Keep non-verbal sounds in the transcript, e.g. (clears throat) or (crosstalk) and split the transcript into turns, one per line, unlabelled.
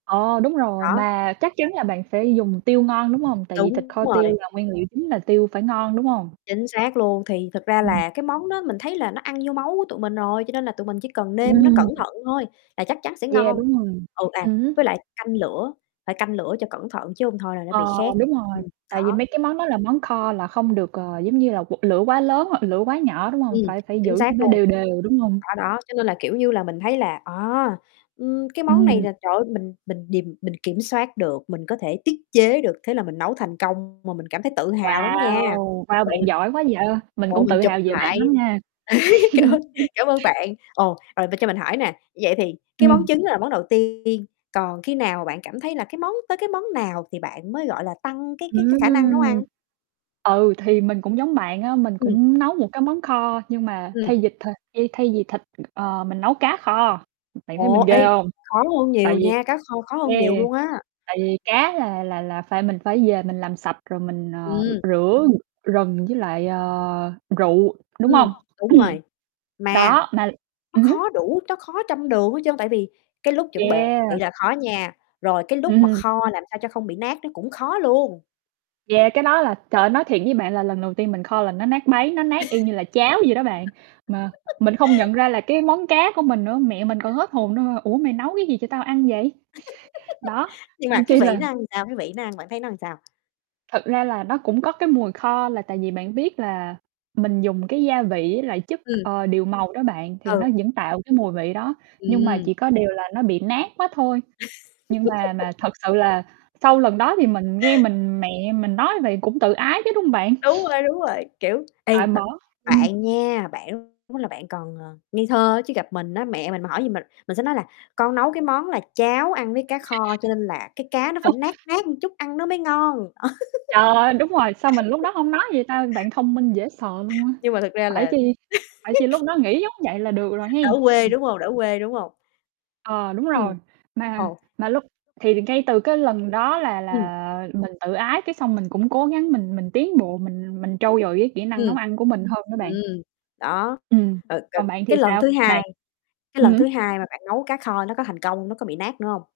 Ờ, đúng rồi,
Đó.
mà chắc chắn là bạn phải dùng tiêu ngon, đúng hông? Tại vì thịt
Đúng
kho tiêu
rồi.
là nguyên liệu chính là tiêu phải ngon, đúng hông?
Chính xác luôn, thì thực ra
Ừm.
là cái món đó mình thấy là nó ăn vô máu của tụi mình rồi, cho nên là tụi mình chỉ cần nêm nó cẩn
Ừm.
thận thôi, là chắc chắn sẽ
Yeah,
ngon.
đúng rồi,
Ừ, à,
ừm hứm.
với lại canh lửa, phải canh lửa cho cẩn thận chứ hông thôi là nó bị
Ờ,
khét.
đúng rồi,
Ừm,
tại vì mấy
đó.
cái món đó là món kho mà, không được, ờ, giống như là, quật lửa quá lớn hoặc lửa quá nhỏ, đúng hông?
Ừm,
Phải phải
chính
giữ
xác
cho nó
luôn.
đều đều, đúng hông?
Đó, đó, cho nên là kiểu như là mình thấy là, à, ừm, cái món này
Ừm.
là trời ơi mình mình điềm mình kiểm soát được, mình có thể tiết chế được, thế là mình nấu thành công mà mình cảm thấy tự hào lắm nha.
Wow! Wow bạn
Ồ.
giỏi quá vậy, mình
Ồ,
cũng
mình
tự
chụp
hào về bạn
lại,
lắm nha.
(laughs) cảm cảm ơn
(chuckles)
cảm ơn bạn. Ồ, rồi cho mình hỏi nè, vậy thì cái món
Ừm.
trứng đó là món đầu tiên, còn khi nào mà bạn cảm thấy là cái món tới cái món nào thì bạn mới, gọi là, tăng cái cái
Ừm.
cái khả năng nấu ăn?
Ừ,
Ừ.
thì mình cũng giống bạn á, mình
Ừm.
cũng nấu một cái món kho, nhưng mà
Ừm.
thay vịt th thay thay vì thịt, ờ, mình nấu cá kho, ư, bạn
Ờ,
thấy mình
ê,
ghê hông?
khó hơn
Tại
nhiều
vì,
nha, cá kho khó hơn
e
nhiều luôn á.
tại vì cá là là là phải mình phải về mình làm sạch rồi mình, ờ,
Ừm.
rửa gừng với lại, ờ, rượu, đúng
Ừm,
hông?
đúng rồi,
(clears throat)
mà
Đó, mà
nó
ừm hứm.
khó đủ, nó khó trăm đường hết trơn. Tại vì cái lúc chuẩn bị
Yeah.
là khó nha, rồi cái lúc mà
Ừm.
kho làm sao cho không bị nát nó cũng khó luôn.
Yeah, cái đó là, trời ơi, nói thiệt với bạn là lần đầu tiên mình kho là nó nát bấy, nó nát y như là cháo vậy đó bạn, mà mình không nhận
(laughs)
ra là cái món cá của mình nữa, mẹ mình còn hết hồn nữa: "Ủa, mày nấu cái gì cho tao ăn vậy?" (chuckles) Đó,
(laughs) Nhưng mà
nên
cái
chi
vị
là
nó sao? Cái vị nó ăn, bạn thấy nó sao?
Thật ra là nó cũng có cái mùi kho là tại vì bạn biết là mình dùng cái gia vị với lại chất,
Ừm.
ờ, điều màu đó bạn, thì
Ừ.
nó vẫn tạo cái mùi vị đó, nhưng mà
Ừm.
chỉ có điều là nó bị nát quá thôi. Nhưng mà mà thật sự là sau lần
(laughs)
đó thì mình nghe mình mẹ mình nói vậy cũng tự ái chứ, đúng hông bạn?
Đúng
(chuckles)
rồi, đúng rồi, kiểu, ê,
À,
mà
bỏ. Ừm.
bạn nha, bạn lúc đó bạn còn, ờ, ngây thơ chứ gặp mình á, mẹ mình mà hỏi gì mình, mình sẽ nói là con nấu cái món là cháo ăn với cá
(unintelligible)
kho, cho nên là cái cá nó phải
(unintelligible)
nát nát một chút ăn nó mới ngon.
Trời ơi, đúng rồi, sao mình lúc đó
(laughs)
hông nói vậy ta, bạn thông minh dễ sợ luôn á.
Nhưng mà thực ra
Phải
là
chi phải chi lúc
(laughs)
đó nghĩ giống vậy là được rồi
Đỡ
hén.
quê,
(chuckles)
đúng hông? Đỡ quê, đúng hông?
Ờ, đúng
Ừm,
rồi, mà
ờ.
mà lúc thì ngay từ cái lần đó là
Ừm.
là mình tự ái, cái xong mình cũng cố gắng mình mình tiến bộ, mình mình trau dồi cái kỹ năng nấu
Ừm.
ăn của mình hơn đó
Ừm,
bạn.
đó,
Ừm,
rồi rồi,
còn bạn thì
cái lần
sao?
thứ
Bạn
hai cái
ừm
lần thứ
hứm.
hai mà bạn nấu cá kho nó có thành công, nó có bị nát nữa hông?